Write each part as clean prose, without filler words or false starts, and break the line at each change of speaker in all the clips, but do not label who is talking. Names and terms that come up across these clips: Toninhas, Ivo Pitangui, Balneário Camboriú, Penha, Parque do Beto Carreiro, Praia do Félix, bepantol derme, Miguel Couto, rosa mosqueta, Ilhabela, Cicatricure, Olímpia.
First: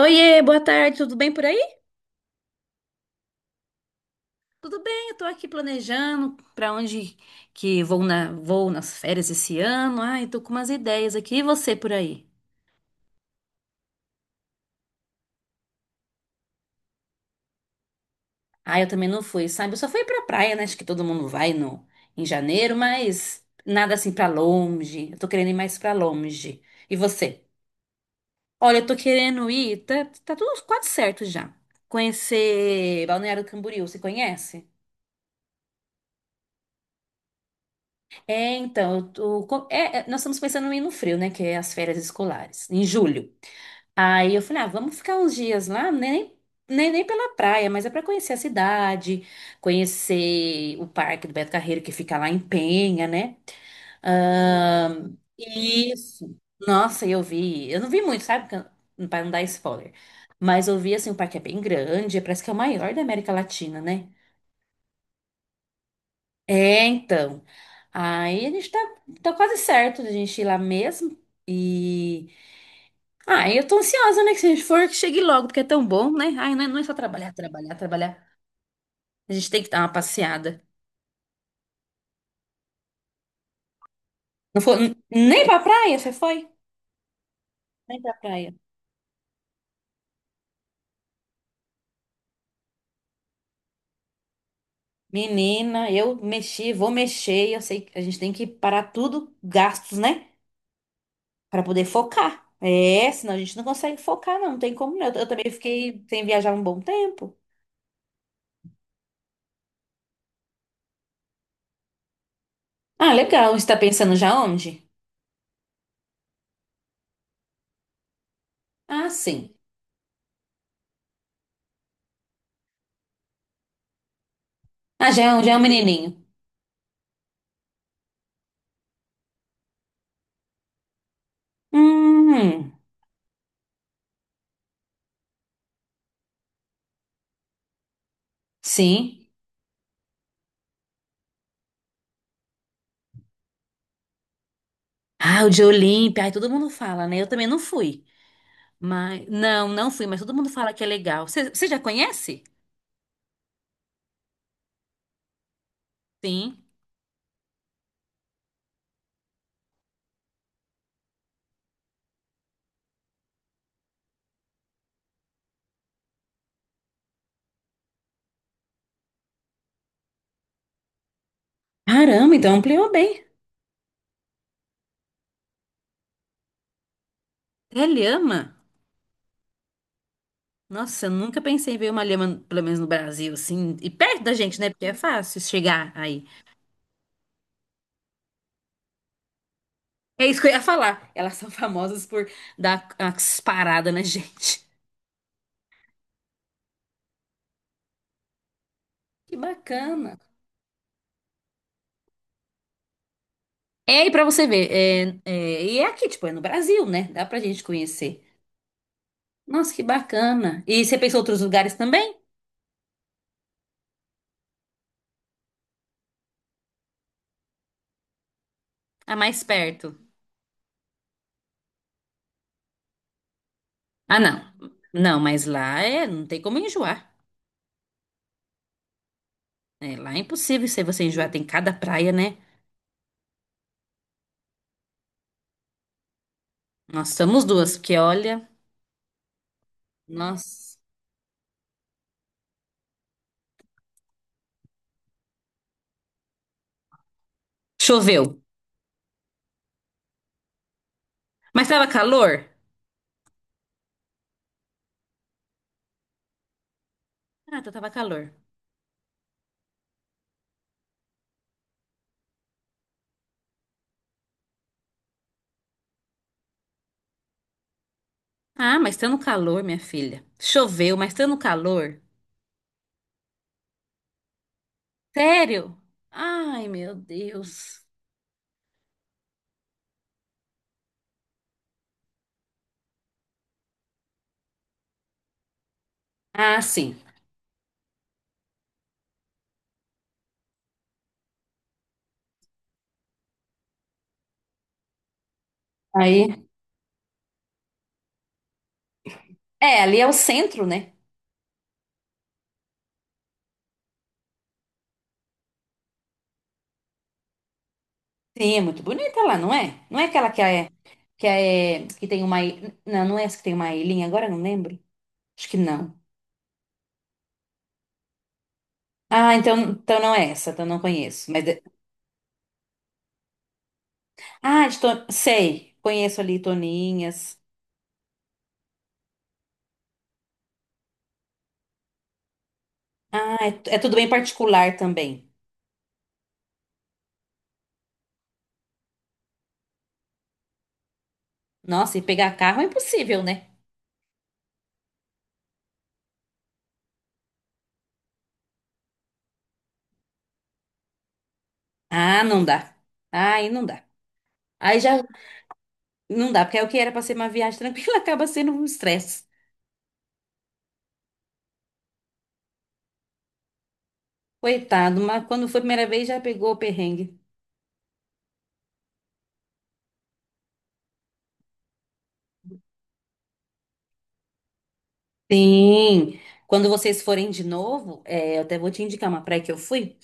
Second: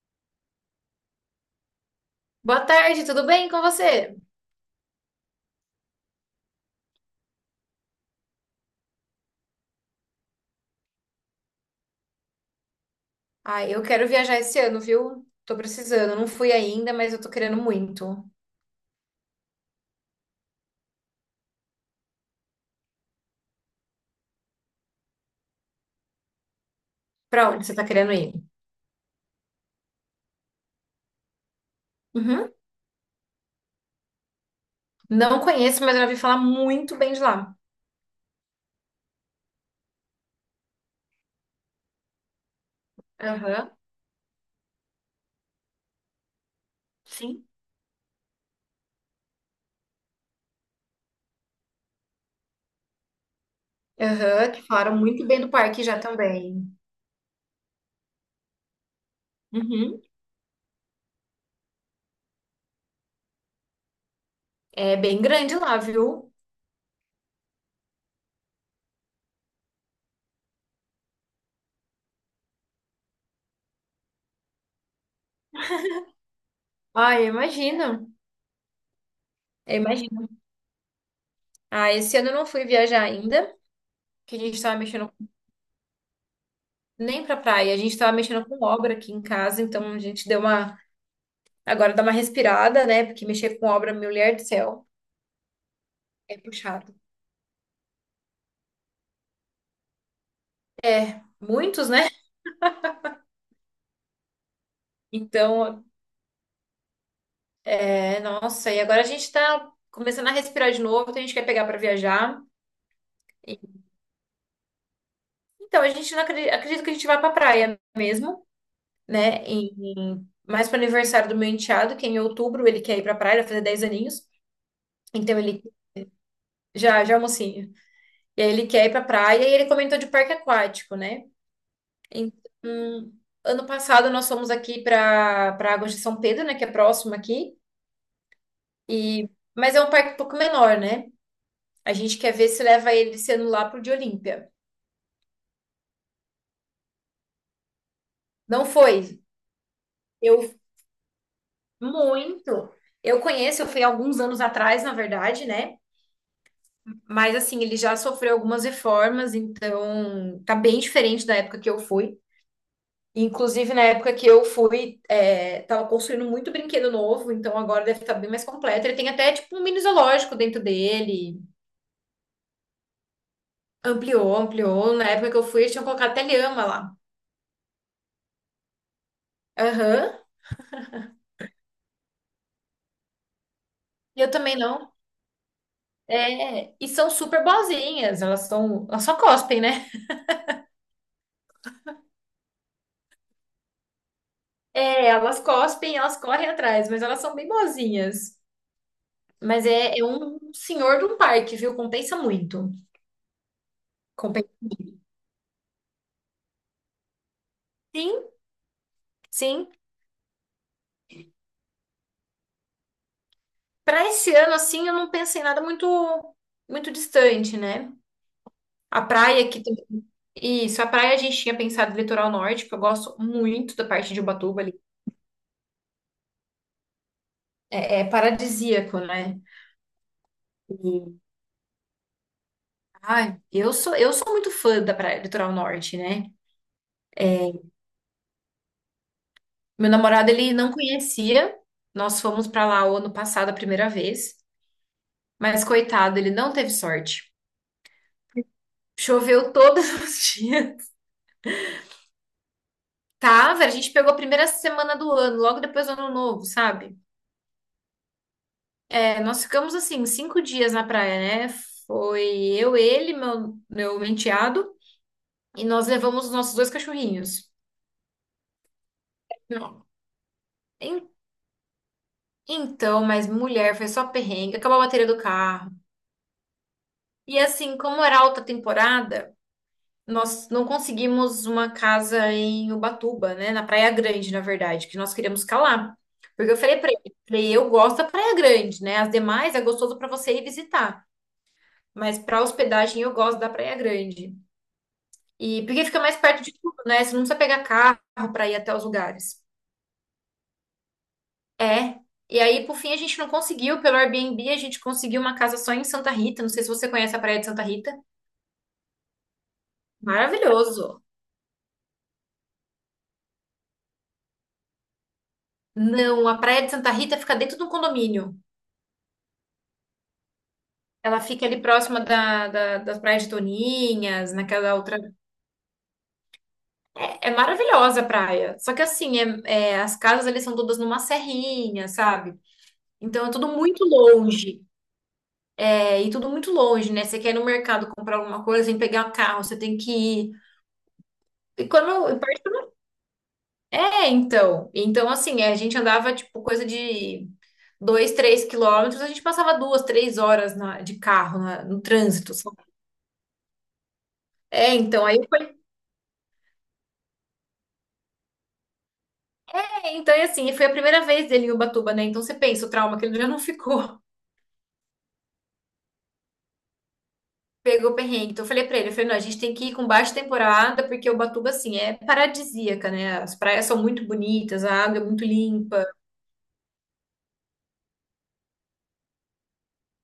Oiê, boa tarde, tudo bem por aí?
Boa tarde, tudo bem com você?
Tudo bem, eu tô aqui planejando para onde que vou nas férias esse ano. Ai, tô com umas ideias aqui. E você por aí?
Ah, eu quero viajar esse ano, viu? Tô precisando, não fui ainda, mas eu tô querendo muito.
Ah, eu também não fui, sabe? Eu só fui pra praia, né? Acho que todo mundo vai em janeiro, mas nada assim pra longe. Eu tô querendo ir mais pra longe. E você?
Pra onde você tá querendo ir?
Olha, eu tô querendo ir, tá tudo quase certo já.
Uhum.
Conhecer Balneário Camboriú, você conhece?
Não conheço, mas eu já ouvi falar muito bem de lá.
É, então, eu tô- co- é, é, Nós estamos pensando em ir no frio, né? Que é as férias escolares, em julho.
Aham,
Aí eu falei, ah, vamos ficar uns dias lá, né, nem pela
sim.
praia, mas é para conhecer a cidade, conhecer o Parque do Beto Carreiro, que fica lá em Penha, né?
Aham, que falaram muito bem do parque já
Isso.
também.
Nossa, eu vi. Eu não vi muito, sabe? Para não dar spoiler.
Uhum.
Mas eu vi, assim, o parque é bem grande, parece que é o maior da América Latina, né?
É bem grande lá, viu?
É, então. Aí a gente tá, Tá quase certo de a gente ir lá mesmo. E. Ah, eu tô ansiosa, né? Que se a gente for, que chegue logo, porque é tão bom, né? Ai, não é só
Ah, eu
trabalhar, trabalhar,
imagino.
trabalhar. A gente tem que
Eu
dar uma
imagino.
passeada.
Ah, esse ano eu não fui viajar ainda, que a
Não
gente
foi,
tava mexendo
nem pra praia, você foi?
nem pra praia, a gente
Nem pra
tava mexendo
praia.
com obra aqui em casa, então a gente deu uma. Agora dá uma respirada, né? Porque mexer com obra, mulher do céu,
Menina, eu
é
mexi, vou
puxado.
mexer. Eu sei que a gente tem que parar tudo, gastos, né?
É,
Pra poder
muitos, né?
focar. É, senão a gente não consegue focar, não, não tem como. Não. Eu também
Então,
fiquei sem viajar um bom tempo.
é, nossa, e agora a gente tá começando a respirar de novo, então a gente quer pegar pra viajar.
Ah, legal. Você tá
E-
pensando já onde?
Então, a gente não acredita, acredito que a gente vá pra praia mesmo,
Ah,
né?
sim.
Mais pro aniversário do meu enteado, que é em outubro, ele quer ir pra praia, ele vai fazer 10 aninhos.
Ah,
Então
já é um
ele
menininho.
já é mocinho. E aí ele quer ir pra praia e ele comentou de parque aquático, né?
Hum,
Então, ano passado nós fomos aqui para Águas de São Pedro, né, que é próximo aqui,
sim.
e mas é um parque um pouco menor, né? A gente quer ver se leva ele sendo lá pro de Olímpia.
Ah, o de Olímpia. Ai, todo mundo fala, né? Eu também não fui.
Não foi.
Mas, não, não fui, mas todo
Eu
mundo fala que é legal. Você já conhece?
muito. Eu conheço, eu fui alguns anos atrás, na verdade, né?
Sim.
Mas assim, ele já sofreu algumas reformas, então tá bem diferente da época que eu fui. Inclusive, na época que eu fui, tava construindo muito brinquedo novo, então agora deve estar bem mais completo. Ele tem até, tipo, um mini zoológico dentro dele.
Caramba, então ampliou bem.
Ampliou, ampliou. Na época que eu fui, eles tinham colocado até lhama lá.
É lhama?
Aham.
Nossa, eu nunca pensei em ver uma lhama, pelo menos no Brasil, assim, e
E
perto
eu
da
também
gente, né? Porque é
não.
fácil chegar aí.
É, e são super boazinhas. Elas só cospem, né?
É isso que eu ia falar. Elas são famosas por dar umas paradas na gente.
É, elas cospem, elas correm atrás, mas elas são bem boazinhas.
Que
Mas é, é
bacana.
um senhor de um parque, viu? Compensa muito.
É, e pra você
Compensa.
ver, é, é, e é aqui, tipo, é no Brasil, né? Dá pra gente
Sim,
conhecer.
sim.
Nossa, que bacana. E você pensou em outros lugares também?
Para esse ano, assim, eu não pensei em nada muito distante, né? A
Ah, mais
praia aqui também.
perto.
Isso, a praia a gente tinha pensado no litoral norte, que eu gosto muito da parte
Ah,
de
não.
Ubatuba ali.
Não, mas lá é, não tem como enjoar.
É, é paradisíaco, né?
É, lá é impossível se você
E,
enjoar, tem cada praia, né?
ai, eu sou muito fã da praia do litoral norte, né?
Nós somos
É,
duas, porque olha,
meu namorado, ele não
nossa.
conhecia. Nós fomos para lá o ano passado a primeira vez, mas coitado, ele não teve sorte.
Choveu.
Choveu todos os dias.
Mas tava calor?
Tava, a gente pegou a primeira semana do ano, logo depois do ano novo, sabe?
Ah, então tava calor.
É, nós ficamos assim, 5 dias na praia, né? Foi eu, ele, meu enteado, e nós levamos os nossos dois cachorrinhos.
Ah, mas tá no calor, minha
Não.
filha. Choveu,
En-
mas tá no calor.
Então, mas mulher, foi só perrengue, acabou a bateria do carro.
Sério? Ai, meu
E assim,
Deus.
como era alta temporada, nós não conseguimos uma casa em Ubatuba, né? Na Praia Grande, na verdade, que nós queríamos ficar lá. Porque eu
Ah,
falei pra
sim.
ele, falei, eu gosto da Praia Grande, né? As demais é gostoso pra você ir visitar, mas pra hospedagem eu gosto da Praia Grande. E porque fica mais perto
Aí.
de tudo, né? Você não precisa pegar carro para ir até os lugares.
É, ali é o centro, né?
É. E aí, por fim, a gente não conseguiu. Pelo Airbnb, a gente conseguiu uma casa só em Santa Rita. Não sei se você conhece a Praia de Santa Rita.
Sim, é muito bonita lá, não é? Não é aquela que é
Maravilhoso.
que é que tem uma não, não é essa que tem uma ilhinha, agora eu não lembro. Acho que não.
Não, a Praia de Santa Rita fica dentro de um condomínio.
Ah, então, então não é essa, então não
Ela
conheço. Mas
fica ali próxima das praias de Toninhas,
ah,
naquela outra.
Sei, conheço ali
É, é
Toninhas.
maravilhosa a praia. Só que assim, as casas ali são todas numa serrinha, sabe? Então é
Ah,
tudo
é
muito
tudo bem
longe.
particular também.
É, e tudo muito longe, né? Você quer ir no mercado comprar alguma coisa, você tem que pegar o carro, você tem que ir. E quando.
Nossa, e
eu-
pegar carro é impossível, né?
É, então. Então, assim, a gente andava, tipo, coisa de 2, 3 quilômetros, a gente passava 2, 3 horas de carro no
Ah,
trânsito,
não
sabe?
dá. Aí não dá.
É,
Aí já
então, aí foi.
não dá, porque é o que era pra ser uma viagem tranquila acaba sendo um estresse.
É, então, e assim, foi a primeira vez dele em Ubatuba, né? Então você pensa, o trauma que ele já não ficou.
Coitado, mas quando foi a primeira vez já pegou o perrengue.
Pegou perrengue. Então eu falei pra ele, eu falei, não, a gente tem que ir com baixa temporada, porque Ubatuba, assim, é paradisíaca, né? As praias são muito bonitas, a água é muito limpa.
Sim, quando vocês forem de novo, é, eu até vou te indicar uma praia que eu fui.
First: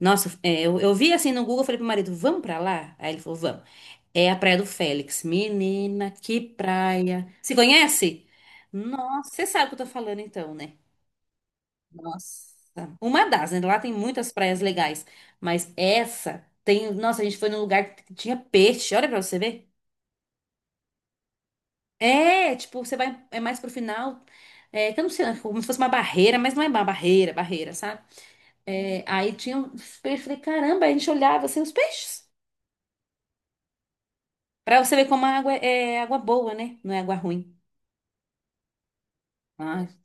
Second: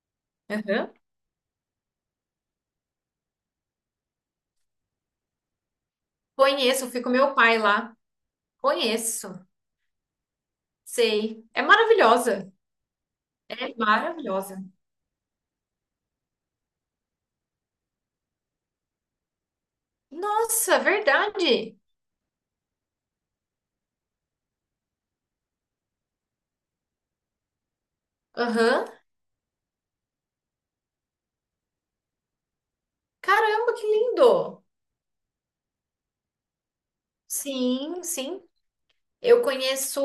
Nossa, é, eu,
Aham.
eu vi assim no Google, falei pro marido, vamos pra lá? Aí ele falou, vamos. É a Praia do Félix. Menina, que
Conheço, fui com
praia.
meu
Se
pai lá.
conhece? Nossa,
Conheço,
você sabe o que eu tô falando então, né?
sei. É
Nossa,
maravilhosa.
uma das, né?
É
Lá tem muitas praias
maravilhosa.
legais, mas essa tem. Nossa, a gente foi num lugar que tinha peixe, olha pra você ver.
Nossa, verdade.
É, tipo, você vai, é mais pro final, é, que eu não sei, né, como se fosse uma barreira, mas não é uma barreira, sabe?
Aham.
É, aí tinha os peixes, falei, caramba, aí a gente olhava assim os peixes,
Caramba, que lindo.
pra você ver como a água é água boa, né? Não é água ruim.
Sim, sim. Eu
Ah,
conheço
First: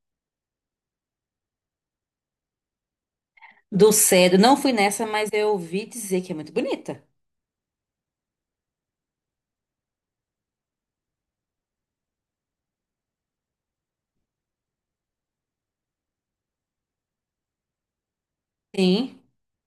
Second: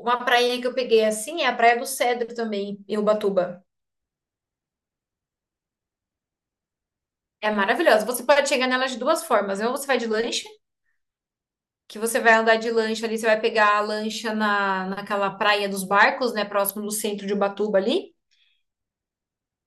uma prainha que eu peguei assim, é a Praia do Cedro também, em Ubatuba.
do cedo, não fui nessa, mas eu ouvi dizer que é muito bonita.
É maravilhosa. Você pode chegar nela de duas formas. Ou você vai de lancha, que você vai andar de lancha ali, você vai pegar a lancha naquela praia dos barcos, né, próximo do centro de Ubatuba ali.
Sim.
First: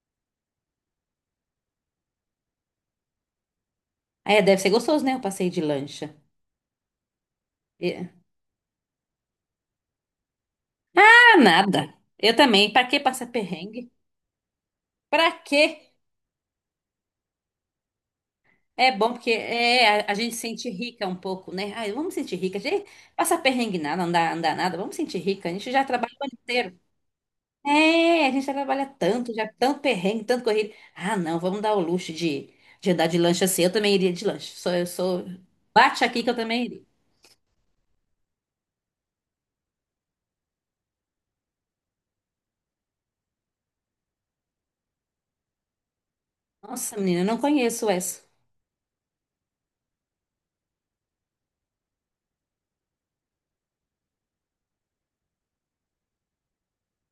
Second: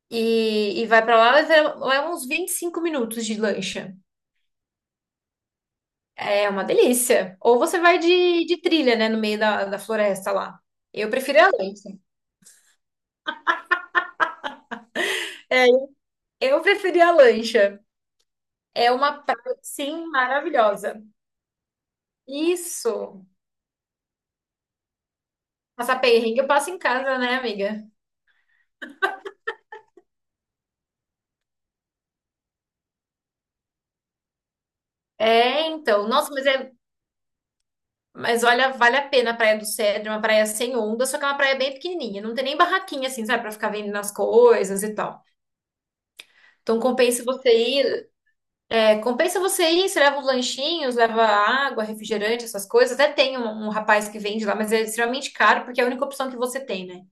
E vai pra lá, leva uns 25 minutos de lancha.
É, deve ser gostoso, né? O passeio de lancha.
É uma delícia. Ou você vai
É.
de trilha, né, no meio da floresta lá. Eu
Ah,
prefiro a lancha.
nada. Eu também, pra que passar perrengue? Pra
É,
quê?
eu preferi a lancha. É
É bom
uma
porque
praia,
é,
sim,
a gente sente
maravilhosa.
rica um pouco, né? Ai, vamos sentir rica. A gente
Isso.
passa perrengue nada, não dá, não dá nada. Vamos sentir rica. A gente já
Passar
trabalha o ano
perrengue eu passo em
inteiro.
casa, né, amiga?
É, a gente já trabalha tanto, já tanto perrengue, tanto corrido. Ah, não, vamos dar o luxo de andar de lanche assim. Eu também iria de lanche. Sou, eu sou.
É,
Bate
então.
aqui que
Nossa,
eu
mas
também
é.
iria.
Mas olha, vale a pena a Praia do Cedro, é uma praia sem onda, só que é uma praia bem pequenininha. Não tem nem barraquinha, assim, sabe, pra ficar vendendo as coisas e tal. Então
Nossa, menina,
compensa
eu não
você
conheço
ir.
essa.
É, compensa você ir, você leva os lanchinhos, leva água, refrigerante, essas coisas. Até tem um rapaz que vende lá, mas é extremamente caro porque é a única opção que você tem, né?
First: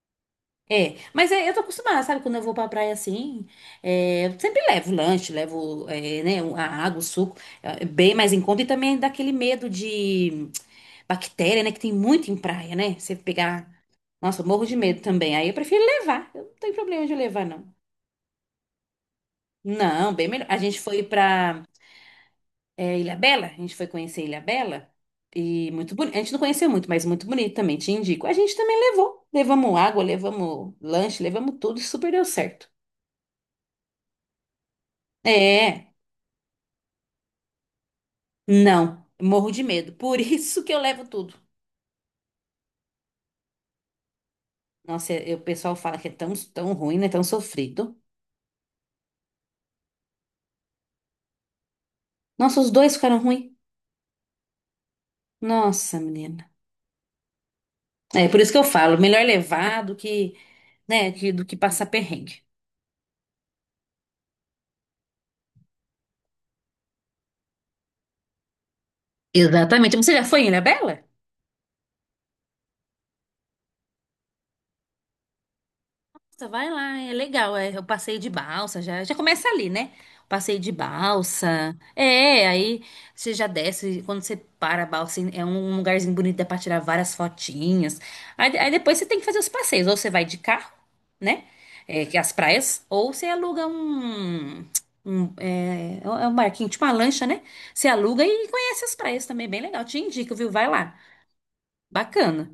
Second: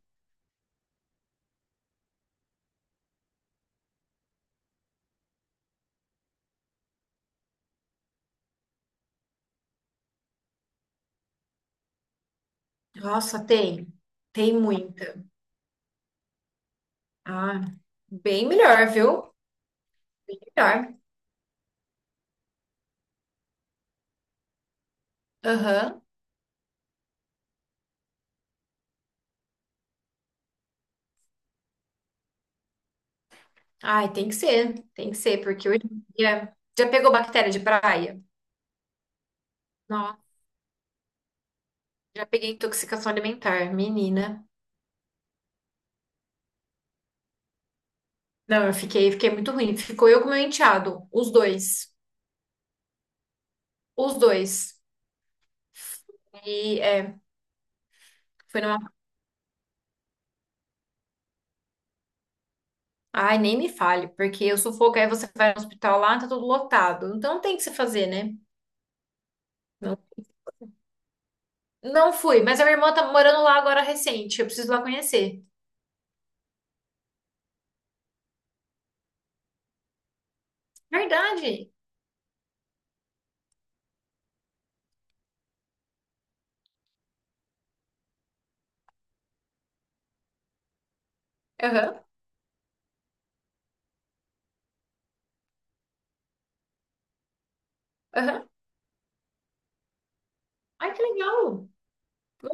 É, mas é, eu tô acostumada, sabe? Quando eu vou pra praia assim, é, eu sempre levo lanche, levo, é, né, a água, o suco, é, bem mais em conta e também dá aquele medo de. Bactéria, né? Que tem muito em praia, né? Você
Nossa,
pegar.
tem.
Nossa, eu
Tem
morro de medo
muita.
também. Aí eu prefiro levar. Eu não tenho problema de levar,
Ah,
não.
bem melhor, viu?
Não, bem
Bem
melhor. A gente
melhor.
foi pra é, Ilhabela. A gente foi conhecer Ilhabela. E muito
Aham.
bonito. A gente não conheceu muito, mas muito bonito também. Te indico. A gente também levou. Levamos água, levamos lanche, levamos tudo. E super deu certo.
Ai, tem que ser. Tem que ser, porque hoje
É.
em dia... Já pegou bactéria de praia?
Não. Morro de medo. Por
Nossa,
isso que eu levo tudo.
já peguei intoxicação alimentar, menina.
Nossa, o pessoal fala que é tão, tão ruim, né? Tão sofrido.
Não, eu fiquei muito ruim. Ficou eu com meu enteado, os dois.
Nossa, os dois ficaram ruins.
Os dois.
Nossa, menina.
E é,
É por isso que
foi
eu
numa.
falo, melhor levar do que, né, do que passar perrengue.
Ai, nem me fale, porque o sufoco aí você vai no hospital lá, tá tudo lotado. Então não tem o que se fazer, né?
Exatamente.
Não,
Você já foi em Ilhabela?
não fui, mas a minha irmã tá morando lá agora recente, eu preciso ir lá conhecer.
Nossa, vai lá, é legal. É o passeio de balsa, já começa ali, né? O passeio de
Verdade.
balsa. É, aí você já desce, quando você para a balsa, assim, é um lugarzinho bonito, dá pra tirar várias fotinhas. Aí depois você tem que fazer os passeios, ou você vai de carro, né?
Aham,
É, que é as praias, ou você aluga um. Um barquinho, tipo uma lancha, né? Você aluga e
aham.
conhece as praias também, bem legal. Te indico, viu? Vai
Ai,
lá.
que legal.
Bacana.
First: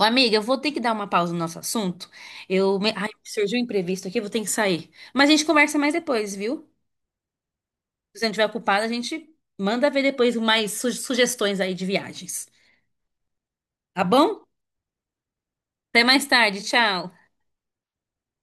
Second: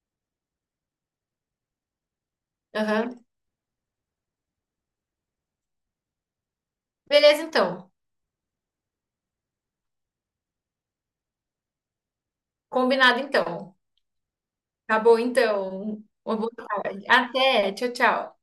Ô, amiga, eu vou ter que dar uma pausa no nosso assunto. Ai,
Aham.
surgiu um imprevisto aqui, eu vou ter que sair. Mas a gente conversa mais depois, viu?
Beleza, então.
Se a gente tiver ocupada, a gente manda ver depois mais sugestões aí de viagens.
Combinado, então.
Tá bom?
Tá bom, então.
Até mais
Uma boa
tarde,
tarde.
tchau.
Até. Tchau, tchau.